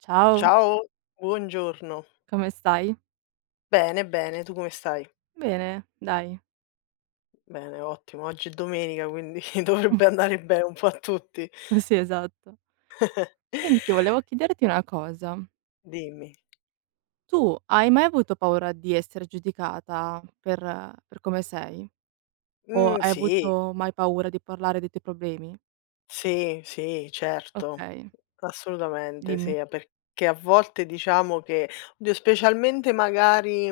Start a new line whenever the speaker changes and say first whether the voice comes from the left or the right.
right: Ciao,
left: Ciao, buongiorno.
right: come stai?
left: Bene, bene, tu come stai?
right: Bene, dai.
left: Bene, ottimo. Oggi è domenica, quindi dovrebbe andare bene un po' a tutti.
right: Sì, esatto. Senti, volevo chiederti una cosa.
left: Dimmi.
right: Tu hai mai avuto paura di essere giudicata per come sei? O hai
left: Sì,
right: avuto mai paura di parlare dei tuoi problemi?
left: sì, sì, certo.
right: Okay,
left: Assolutamente sì,
right: dimmi.
left: a perché a volte diciamo che oddio, specialmente magari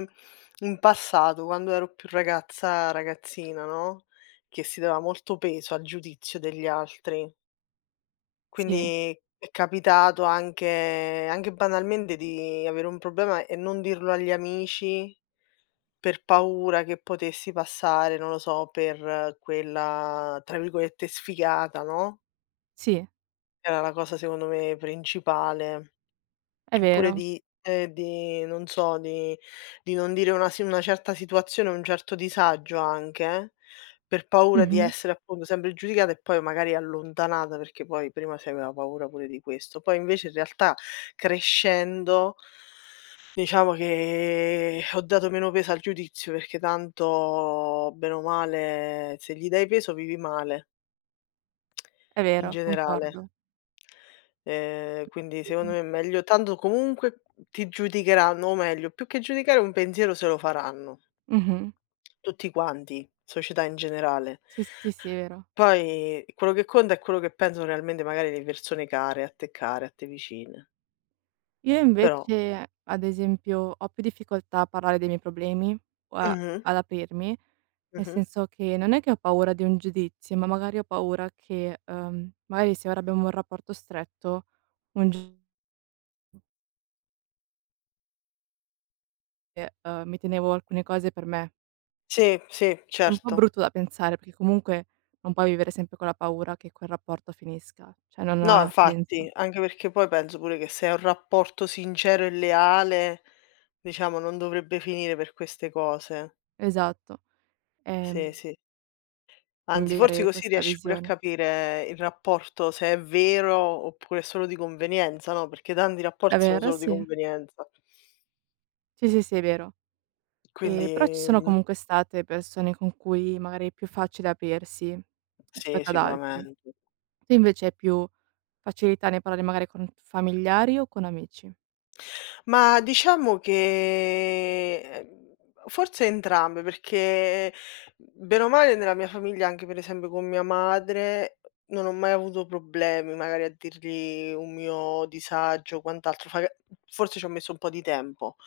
left: in passato, quando ero più ragazza ragazzina, no, che si dava molto peso al giudizio degli altri.
right: Sì,
left: Quindi è capitato anche banalmente di avere un problema e non dirlo agli amici per paura che potessi passare, non lo so, per quella tra virgolette "sfigata", no,
right: sì,
left: era la cosa secondo me principale.
right: è
left: Oppure
right: vero.
left: di non so, di non dire una certa situazione, un certo disagio anche, per paura di
right: Mh-mh,
left: essere appunto sempre giudicata e poi magari allontanata, perché poi prima si aveva paura pure di questo. Poi invece in realtà crescendo, diciamo che ho dato meno peso al giudizio, perché tanto bene o male se gli dai peso vivi male,
right: è
left: in
right: vero,
left: generale.
right: concordo.
left: Quindi secondo
right: Mh-mh.
left: me è meglio, tanto comunque ti giudicheranno, o meglio, più che giudicare un pensiero se lo faranno,
right: Mh-mh.
left: tutti quanti, società in generale.
right: Sì, sì, sì, è vero.
left: Poi quello che conta è quello che pensano realmente magari le persone care, a te vicine.
right: Io
left: Però
right: invece, ad esempio, ho più difficoltà a parlare dei miei problemi o a
left: mh-mh,
right: ad aprirmi, nel
left: mh-mh.
right: senso che non è che ho paura di un giudizio, ma magari ho paura che, magari se ora abbiamo un rapporto stretto, un gi che, mi tenevo alcune cose per me.
left: Sì, sì,
right: È un po'
left: certo.
right: brutto da pensare, perché comunque non puoi vivere sempre con la paura che quel rapporto finisca, cioè non
left: No,
right: ha
left: infatti,
right: senso.
left: anche perché poi penso pure che se è un rapporto sincero e leale, diciamo non dovrebbe finire per queste cose.
right: Esatto.
left: Sì,
right: Ehm,
left: sì. Anzi, forse
right: cambiare
left: così
right: questa
left: riesci pure a
right: visione.
left: capire il rapporto se è vero oppure è solo di convenienza, no, perché tanti
right: È
left: rapporti sono
right: vero,
left: solo di
right: sì.
left: convenienza.
right: Sì, sì, sì, è vero.
left: Quindi,
right: Però ci sono
left: mhmm,
right: comunque state persone con cui magari è più facile aprirsi
left: sì,
right: rispetto ad altri.
left: sicuramente.
right: Tu invece hai più facilità nel parlare magari con familiari o con amici?
left: Ma diciamo che, forse entrambe, perché bene o male nella mia famiglia, anche per esempio con mia madre, non ho mai avuto problemi magari a dirgli un mio disagio o quant'altro. Faga Forse ci ho messo un po' di tempo,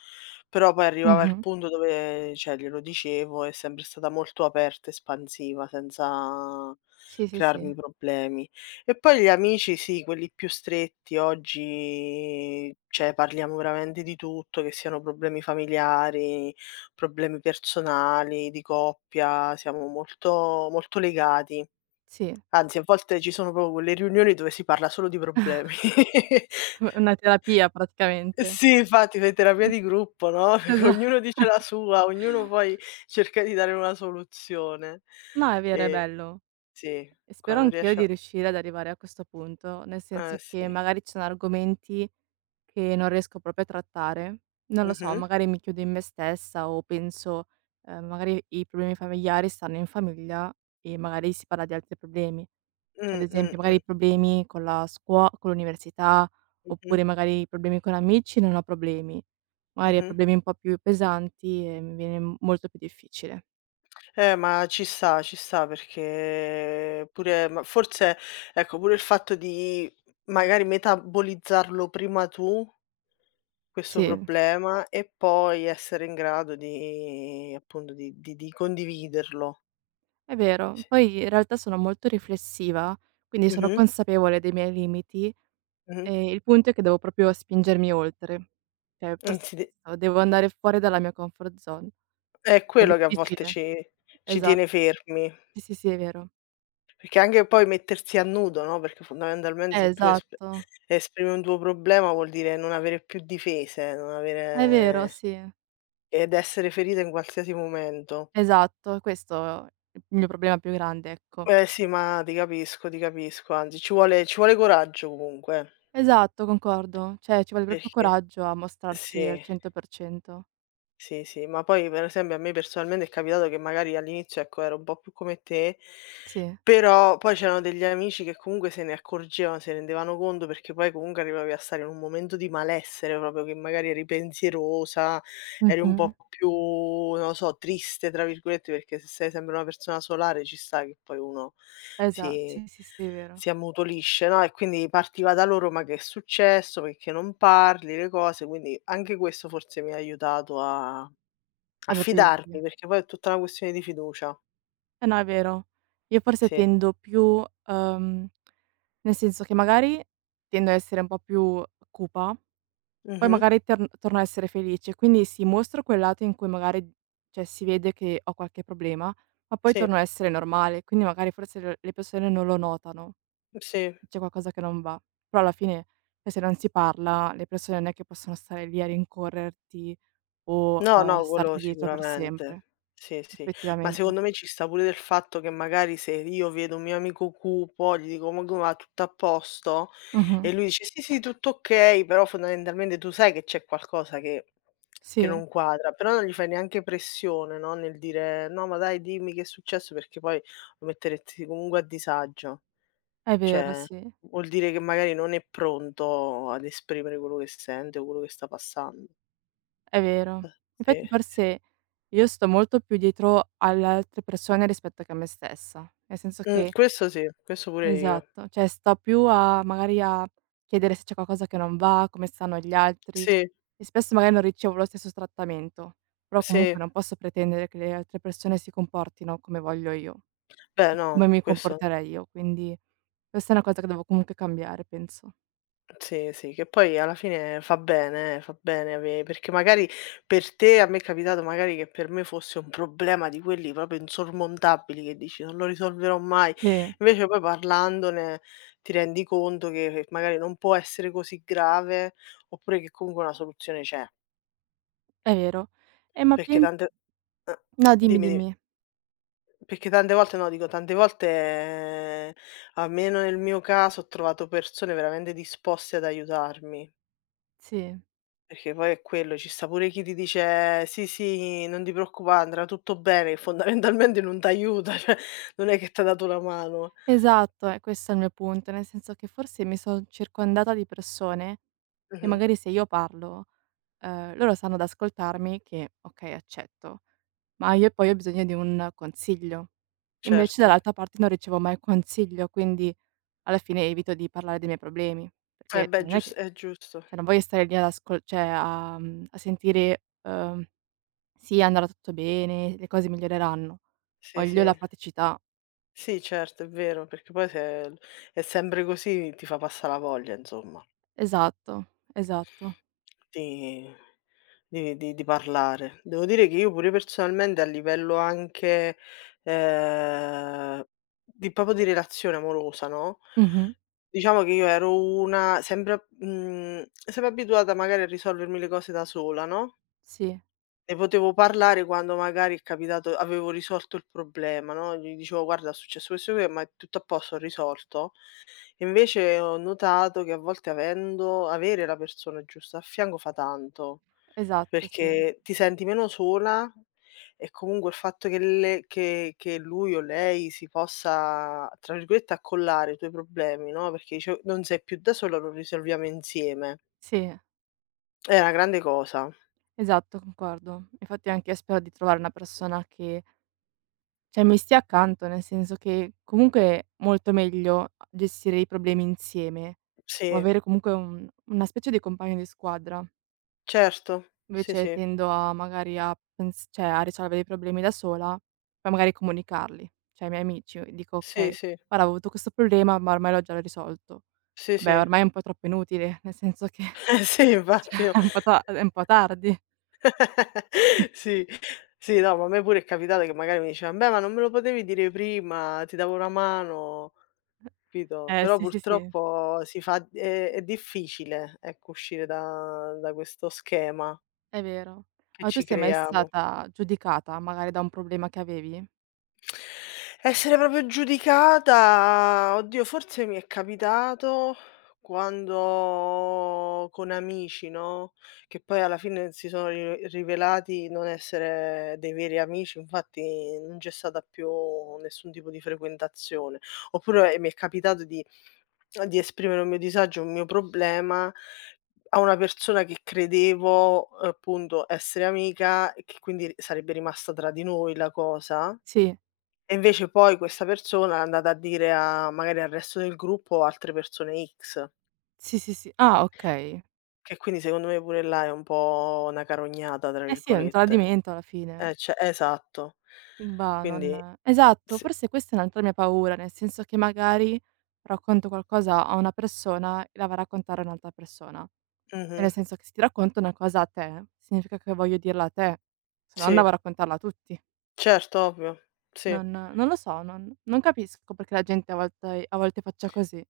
left: però poi arrivava il
right: Mh-mh.
left: punto dove, cioè, glielo dicevo, è sempre stata molto aperta, espansiva, senza
right: Sì, sì, sì.
left: crearmi problemi. E poi gli amici sì, quelli più stretti oggi cioè parliamo veramente di tutto, che siano problemi familiari, problemi personali, di coppia, siamo molto molto legati.
right: Sì.
left: Anzi, a volte ci sono proprio quelle riunioni dove si parla solo di problemi.
right: Una terapia praticamente.
left: Sì, infatti fai terapia di gruppo, no, perché
right: Esa
left: ognuno dice la sua, ognuno poi cerca di dare una soluzione.
right: no, è vero, è
left: E
right: bello.
left: sì,
right: E spero
left: quando
right: anch'io
left: riesce
right: di
left: a
right: riuscire ad arrivare a questo punto, nel senso
left: eh
right: che
left: sì.
right: magari ci sono argomenti che non riesco proprio a trattare. Non lo so,
left: Mh-mh.
right: magari mi chiudo in me stessa o penso, magari i problemi familiari stanno in famiglia e magari si parla di altri problemi. Cioè,
left: Mh,
right: ad
left: mh,
right: esempio, magari
left: mh.
right: i problemi con la scuola, con l'università,
left: Mh-mh,
right: oppure magari i problemi con amici, non ho problemi. Magari ho
left: mh-mh.
right: problemi un po' più pesanti e mi viene molto più difficile.
left: Ma ci sta perché pure ma forse ecco, pure il fatto di magari metabolizzarlo prima tu, questo
right: Sì.
left: problema, e poi essere in grado di appunto di condividerlo.
right: È vero.
left: Sì.
right: Poi in realtà sono molto riflessiva, quindi sono
left: Mh-mh,
right: consapevole dei miei limiti,
left: mh-mh.
right: e il punto è che devo proprio spingermi oltre. Cioè forse
left: Anzi de
right: questo, devo andare fuori dalla mia comfort zone.
left: È
right: È
left: quello che a volte
right: difficile.
left: ci
right: Esatto.
left: tiene fermi.
right: Sì, sì, sì, è vero.
left: Perché anche poi mettersi a nudo, no, perché fondamentalmente se tu
right: Esatto.
left: esprimi un tuo problema vuol dire non avere più difese, non
right: È vero,
left: avere
right: sì.
left: ed essere ferita in qualsiasi momento.
right: Esatto, questo è il mio problema più grande, ecco.
left: Eh sì, ma ti capisco, anzi ci vuole coraggio comunque,
right: Esatto, concordo. Cioè ci vuole proprio
left: perché
right: coraggio a mostrarsi al
left: sì.
right: 100%.
left: Sì, sì, ma poi per esempio a me personalmente è capitato che magari all'inizio, ecco, ero un po' più come te,
right: Sì.
left: però poi c'erano degli amici che comunque se ne accorgevano, se ne rendevano conto perché poi comunque arrivavi a stare in un momento di malessere proprio che magari eri pensierosa, eri un
right: Mh-mh.
left: po' più, non lo so, "triste" tra virgolette, perché se sei sempre una persona solare ci sta che poi uno
right: Esa
left: si
right: sì, sì, sì, è vero.
left: si ammutolisce, no, e quindi partiva da loro: "Ma che è successo? Perché non parli?" Le cose, quindi anche questo forse mi ha aiutato a
right: Ad aprirti.
left: fidarmi, perché poi è tutta una questione di fiducia.
right: Eh no, è vero. Io forse
left: Sì.
right: tendo più nel senso che magari tendo a essere un po' più cupa, poi
left: Mh-mh.
right: magari torno a essere felice, quindi sì, mostro quel lato in cui magari, cioè, si vede che ho qualche problema, ma poi
left: Sì,
right: torno a essere normale, quindi magari forse l le persone non lo notano,
left: sì.
right: che c'è qualcosa che non va. Però alla fine, cioè, se non si parla le persone non è che possono stare lì a rincorrerti o
left: No,
right: a
left: no, quello
right: starti dietro per
left: sicuramente.
right: sempre,
left: Sì, sì. Ma
right: effettivamente.
left: secondo me ci sta pure del fatto che magari se io vedo un mio amico cupo, gli dico: "Ma come va, tutto a posto?"
right: Mh-mh.
left: E lui dice: "Sì, sì, tutto okay", però fondamentalmente tu sai che c'è qualcosa che
right: Sì.
left: non quadra, però non gli fai neanche pressione, no, nel dire: "No, ma dai dimmi che è successo", perché poi lo metteresti comunque a disagio.
right: È vero,
left: Cioè,
right: sì,
left: vuol dire che magari non è pronto ad esprimere quello che sente o quello che sta passando.
right: è vero.
left: Eh,
right: Infatti
left: sì. Sì.
right: forse io sto molto più dietro alle altre persone rispetto che a me stessa. Nel senso che
left: Questo sì, questo pure io.
right: esatto, cioè sto più a magari a chiedere se c'è qualcosa che non va, come stanno gli altri
left: Sì,
right: e spesso magari non ricevo lo stesso trattamento, però
left: sì.
right: comunque non posso pretendere che le altre persone si comportino come voglio io,
left: Beh
right: o
left: no,
right: come mi
left: questo
right: comporterei io, quindi questa è una cosa che devo comunque cambiare penso.
left: sì, sì, che poi alla fine fa bene ave perché magari per te a me è capitato magari che per me fosse un problema di quelli proprio insormontabili, che dici: "Non lo risolverò mai".
right: Sì,
left: Invece poi parlandone ti rendi conto che magari non può essere così grave, oppure che comunque una soluzione c'è,
right: è vero. Ma
left: perché
right: pen
left: tante eh,
right: no, dimmi,
left: dimmi, di
right: dimmi.
left: perché tante volte no, dico tante volte, almeno nel mio caso, ho trovato persone veramente disposte ad aiutarmi,
right: Sì.
left: perché poi è quello, ci sta pure chi ti dice: "Sì, sì, non ti preoccupare, andrà tutto bene", che fondamentalmente non t'aiuta, cioè non è che t'ha dato una mano.
right: Esatto, questo è il mio punto, nel senso che forse mi son circondata di persone che
left: Mh-mh,
right: magari se io parlo, loro sanno ad ascoltarmi che okay, accetto, ma io poi ho bisogno di un consiglio. Invece
left: certo.
right: dall'altra parte non ricevo mai consiglio, quindi alla fine evito di parlare dei miei problemi,
left: Eh
right: perché
left: beh, gius è giusto.
right: cioè non voglio stare lì ad ascol cioè a mhmm, a sentire, "Sì, andrà tutto bene, le cose miglioreranno."
left: Sì,
right: Voglio la
left: sì.
right: praticità.
left: Sì certo, è vero, perché poi se è sempre così ti fa passa la voglia, insomma.
right: Esatto, esatto.
left: Di di parlare. Devo dire che io pure personalmente a livello anche, ehm, di proprio di relazione amorosa, no,
right: Mh-mh.
left: diciamo che io ero sempre abituata magari a risolvermi le cose da sola, no,
right: Sì,
left: ne potevo parlare quando magari è capitato avevo risolto il problema, no, gli dicevo: "Guarda è successo questo qui, ma è tutto a posto, ho risolto". Invece ho notato che a volte avendo avere la persona giusta a fianco fa tanto.
right: esatto, sì.
left: Perché ti senti meno sola e comunque il fatto che le che lui o lei si possa, tra virgolette, "accollare" i tuoi problemi, no, perché dice: "Oh, "Non sei più da sola, lo risolviamo insieme."
right: Sì,
left: È una grande cosa.
right: esatto, concordo. Infatti anch'io spero di trovare una persona che cioè mi stia accanto, nel senso che comunque è molto meglio gestire i problemi insieme o
left: Sì,
right: avere comunque un una specie di compagno di squadra.
left: certo. Sì,
right: Invece
left: sì.
right: tendo a magari a pens cioè a risolvere i problemi da sola, poi magari comunicarli, cioè ai miei amici e dico:
left: Sì,
right: "Okay,
left: sì.
right: guarda ho avuto questo problema, ma ormai l'ho già risolto".
left: Sì,
right: Vabbè
left: sì.
right: ormai è un po' troppo inutile, nel senso che
left: Eh sì, infatti no.
right: È un po' tardi.
left: Sì. Sì, no, ma a me pure è capitato che magari mi diceva: "Beh, ma non me lo potevi dire prima? Ti davo una mano." Capito?
right: Eh
left: Però
right: sì, sì, sì,
left: purtroppo si fa è difficile, ecco, uscire da questo schema
right: è vero.
left: che
right: Ma tu
left: ci
right: sei mai
left: creiamo.
right: stata giudicata magari da un problema che avevi?
left: Essere proprio giudicata, oddio forse mi è capitato quando con amici, no, che poi alla fine si sono ri rivelati non essere dei veri amici, infatti non c'è stata più nessun tipo di frequentazione. Oppure mi è capitato di esprimere un mio disagio, un mio problema a una persona che credevo, appunto, essere amica e che quindi sarebbe rimasta tra di noi la cosa
right: Sì,
left: e invece poi questa persona è andata a dire a magari al resto del gruppo altre persone X,
right: sì, sì, sì. Ah okay.
left: che quindi secondo me pure là è un po' "una carognata" tra
right: Eh sì, è un
left: virgolette.
right: tradimento alla fine.
left: Ce esatto.
right: Bah,
left: Quindi
right: non esatto,
left: sì,
right: forse questa è un'altra mia paura, nel senso che magari racconto qualcosa a una persona e la va a raccontare a un'altra persona. Cioè
left: mh-mh,
right: nel senso che se ti racconto una cosa a te, significa che voglio dirla a te, se no
left: sì,
right: andavo a raccontarla a tutti.
left: certo, ovvio, sì.
right: Non lo so, non capisco perché la gente a volte faccia così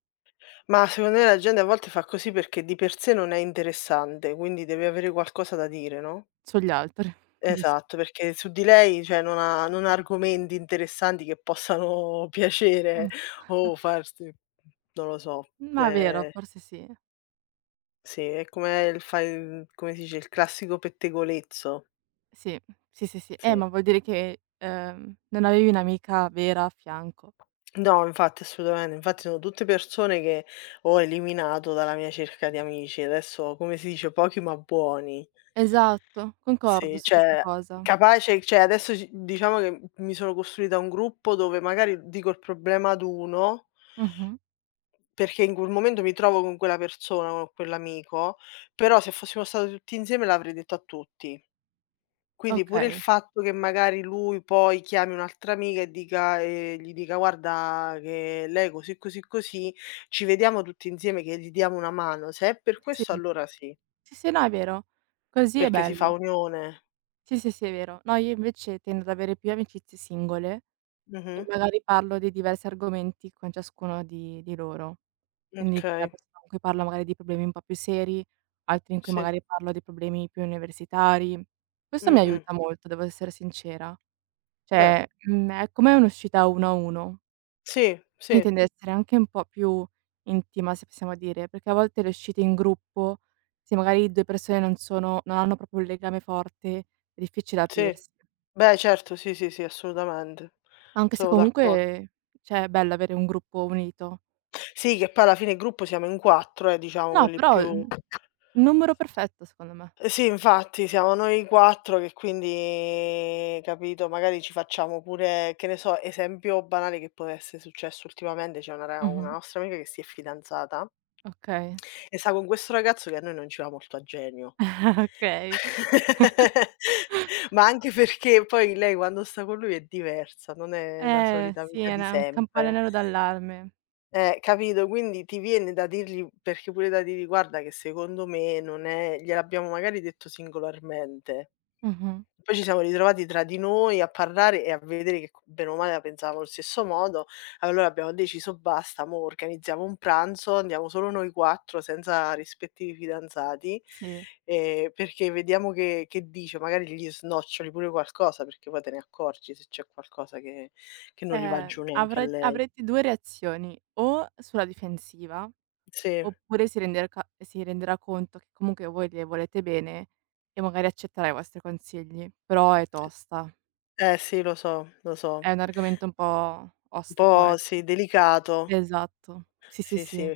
left: Ma secondo me la gente a volte fa così perché di per sé non è interessante, quindi deve avere qualcosa da dire, no?
right: sugli altri. Giust
left: Esatto, perché su di lei, cioè non ha argomenti interessanti che possano piacere
right: mh.
left: o farti non lo so,
right: Ma è vero,
left: ehm,
right: forse sì.
left: sì, è come il come si dice, il classico pettegolezzo.
right: Sì, sì, sì, sì.
left: Sì.
right: Ma vuol dire che, non avevi un'amica vera a fianco.
left: No, infatti, assolutamente. Infatti sono tutte persone che ho eliminato dalla mia cerca di amici. Adesso, come si dice, pochi ma buoni.
right: Esatto, concordo
left: Sì,
right: su questa
left: cioè
right: cosa.
left: capace cioè adesso ci diciamo che mi sono costruita un gruppo dove magari dico il problema ad uno.
right: Mh-mh.
left: Perché in quel momento mi trovo con quella persona, con quell'amico, però se fossimo stati tutti insieme l'avrei detto a tutti. Quindi pure il
right: Okay.
left: fatto che magari lui poi chiami un'altra amica e dica e gli dica: "Guarda che lei così, così, così, ci vediamo tutti insieme che gli diamo una mano." Se è per
right: Sì.
left: questo allora sì,
right: Sì, sì, no, è vero. Così è
left: perché si fa
right: bello.
left: unione.
right: Sì, sì, sì, è vero. No, io invece tendo ad avere più amicizie singole e
left: Mh-mh.
right: magari parlo di diversi argomenti con ciascuno di loro. Quindi c'è la
left: Okay,
right: persona con cui parlo magari di problemi un po' più seri, altri in cui
left: sì.
right: magari parlo di problemi più universitari. Questo mi
left: Mh-mh.
right: aiuta molto, devo essere sincera.
left: Beh,
right: Cioè, mhmm, è come un'uscita uno a uno,
left: sì,
right: quindi
left: sì,
right: tende a essere anche un po' più intima, se possiamo dire, perché a volte le uscite in gruppo, se magari 2 persone non hanno proprio un legame forte, è difficile
left: sì.
right: aprirsi.
left: Beh certo, sì, sì, sì, assolutamente.
right: Anche se
left: Sono d'accordo.
right: comunque, cioè, è bello avere un gruppo unito.
left: Sì, che poi alla fine il gruppo siamo in 4 diciamo
right: No,
left: quelli
right: però,
left: più
right: mhmm, il numero perfetto secondo me.
left: sì infatti siamo noi 4 che quindi capito, magari ci facciamo pure che ne so, esempio banale che può essere successo ultimamente, c'è una
right: Mh-mh.
left: nostra amica che si è fidanzata
right: Okay.
left: e sta con questo ragazzo che a noi non ci va molto a genio.
right: Okay.
left: Ma anche perché poi lei quando sta con lui è diversa, non è la solita
right: Sì,
left: amica
right: è
left: di
right: una un
left: sempre.
right: campanello d'allarme.
left: Capito, quindi ti viene da dirgli perché pure da dirgli: "Guarda che secondo me non è" gliel'abbiamo magari detto singolarmente.
right: Mh-mh.
left: Poi ci siamo ritrovati tra di noi a parlare e a vedere che co bene o male la pensavamo allo stesso modo, allora abbiamo deciso: "Basta, mo' organizziamo un pranzo, andiamo solo noi 4 senza rispettivi fidanzati,
right: Sì.
left: perché vediamo che dice, magari gli snoccioli pure qualcosa", perché poi te ne accorgi se c'è qualcosa che non gli va giù neanche a lei.
right: Avrete 2 reazioni: o sulla difensiva,
left: Sì.
right: oppure si renderà conto che comunque voi le volete bene e magari accetterà i vostri consigli, però è tosta.
left: Eh sì, lo so, lo so.
right: È un argomento un po'
left: Un
right: ostico,
left: po'
right: ecco.
left: sì, delicato.
right: Esatto. Sì, sì,
left: Sì,
right: sì.
left: sì.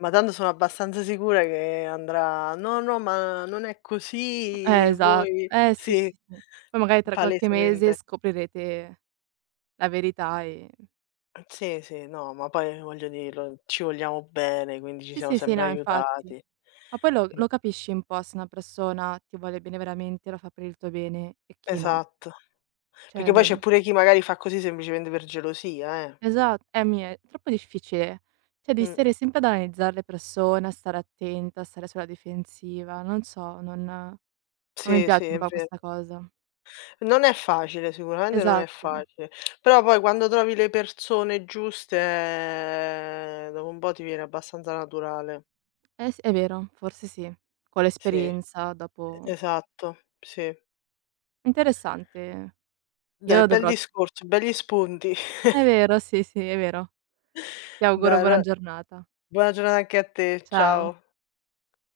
left: Ma tanto sono abbastanza sicura che andrà: "No, no, ma non è così,
right: Esa
left: voi"
right: sì,
left: sì,
right: sì, sì. Poi magari tra qualche mese
left: palesemente.
right: scoprirete la verità e
left: Sì, sì, no, ma poi voglio dirlo, ci vogliamo bene, quindi ci
right: Sì,
left: siamo
right: sì, sì,
left: sempre
right: no, infatti.
left: aiutati.
right: Ma poi
left: Quin
right: lo capisci un po' se una persona ti vuole bene veramente, lo fa per il tuo bene e chi no.
left: Esatto. Perché
right: Cioè
left: poi c'è
right: dal
left: pure chi magari fa così semplicemente per gelosia, eh.
right: esa mi è troppo difficile. Cioè devi
left: Mh.
right: stare sempre ad analizzare le persone, a stare attenta, a stare sulla difensiva, non so, non mi
left: Sì, sì,
right: piace un
left: è
right: po'
left: ve
right: questa cosa.
left: non è facile, sicuramente non è
right: Esatto.
left: facile, però poi quando trovi le persone giuste, dopo un po' ti viene abbastanza naturale.
right: S è vero, forse sì. Con
left: Sì, e
right: l'esperienza dopo
left: esatto, sì.
right: interessante.
left: Dai,
right: Io
left: bel
right: dovrò
left: discorso, belli spunti.
right: è vero, sì, sì, è vero. Ti auguro
left: Dai,
right: buona
left: allora
right: giornata.
left: buona giornata anche a te.
right: Ciao.
left: Ciao.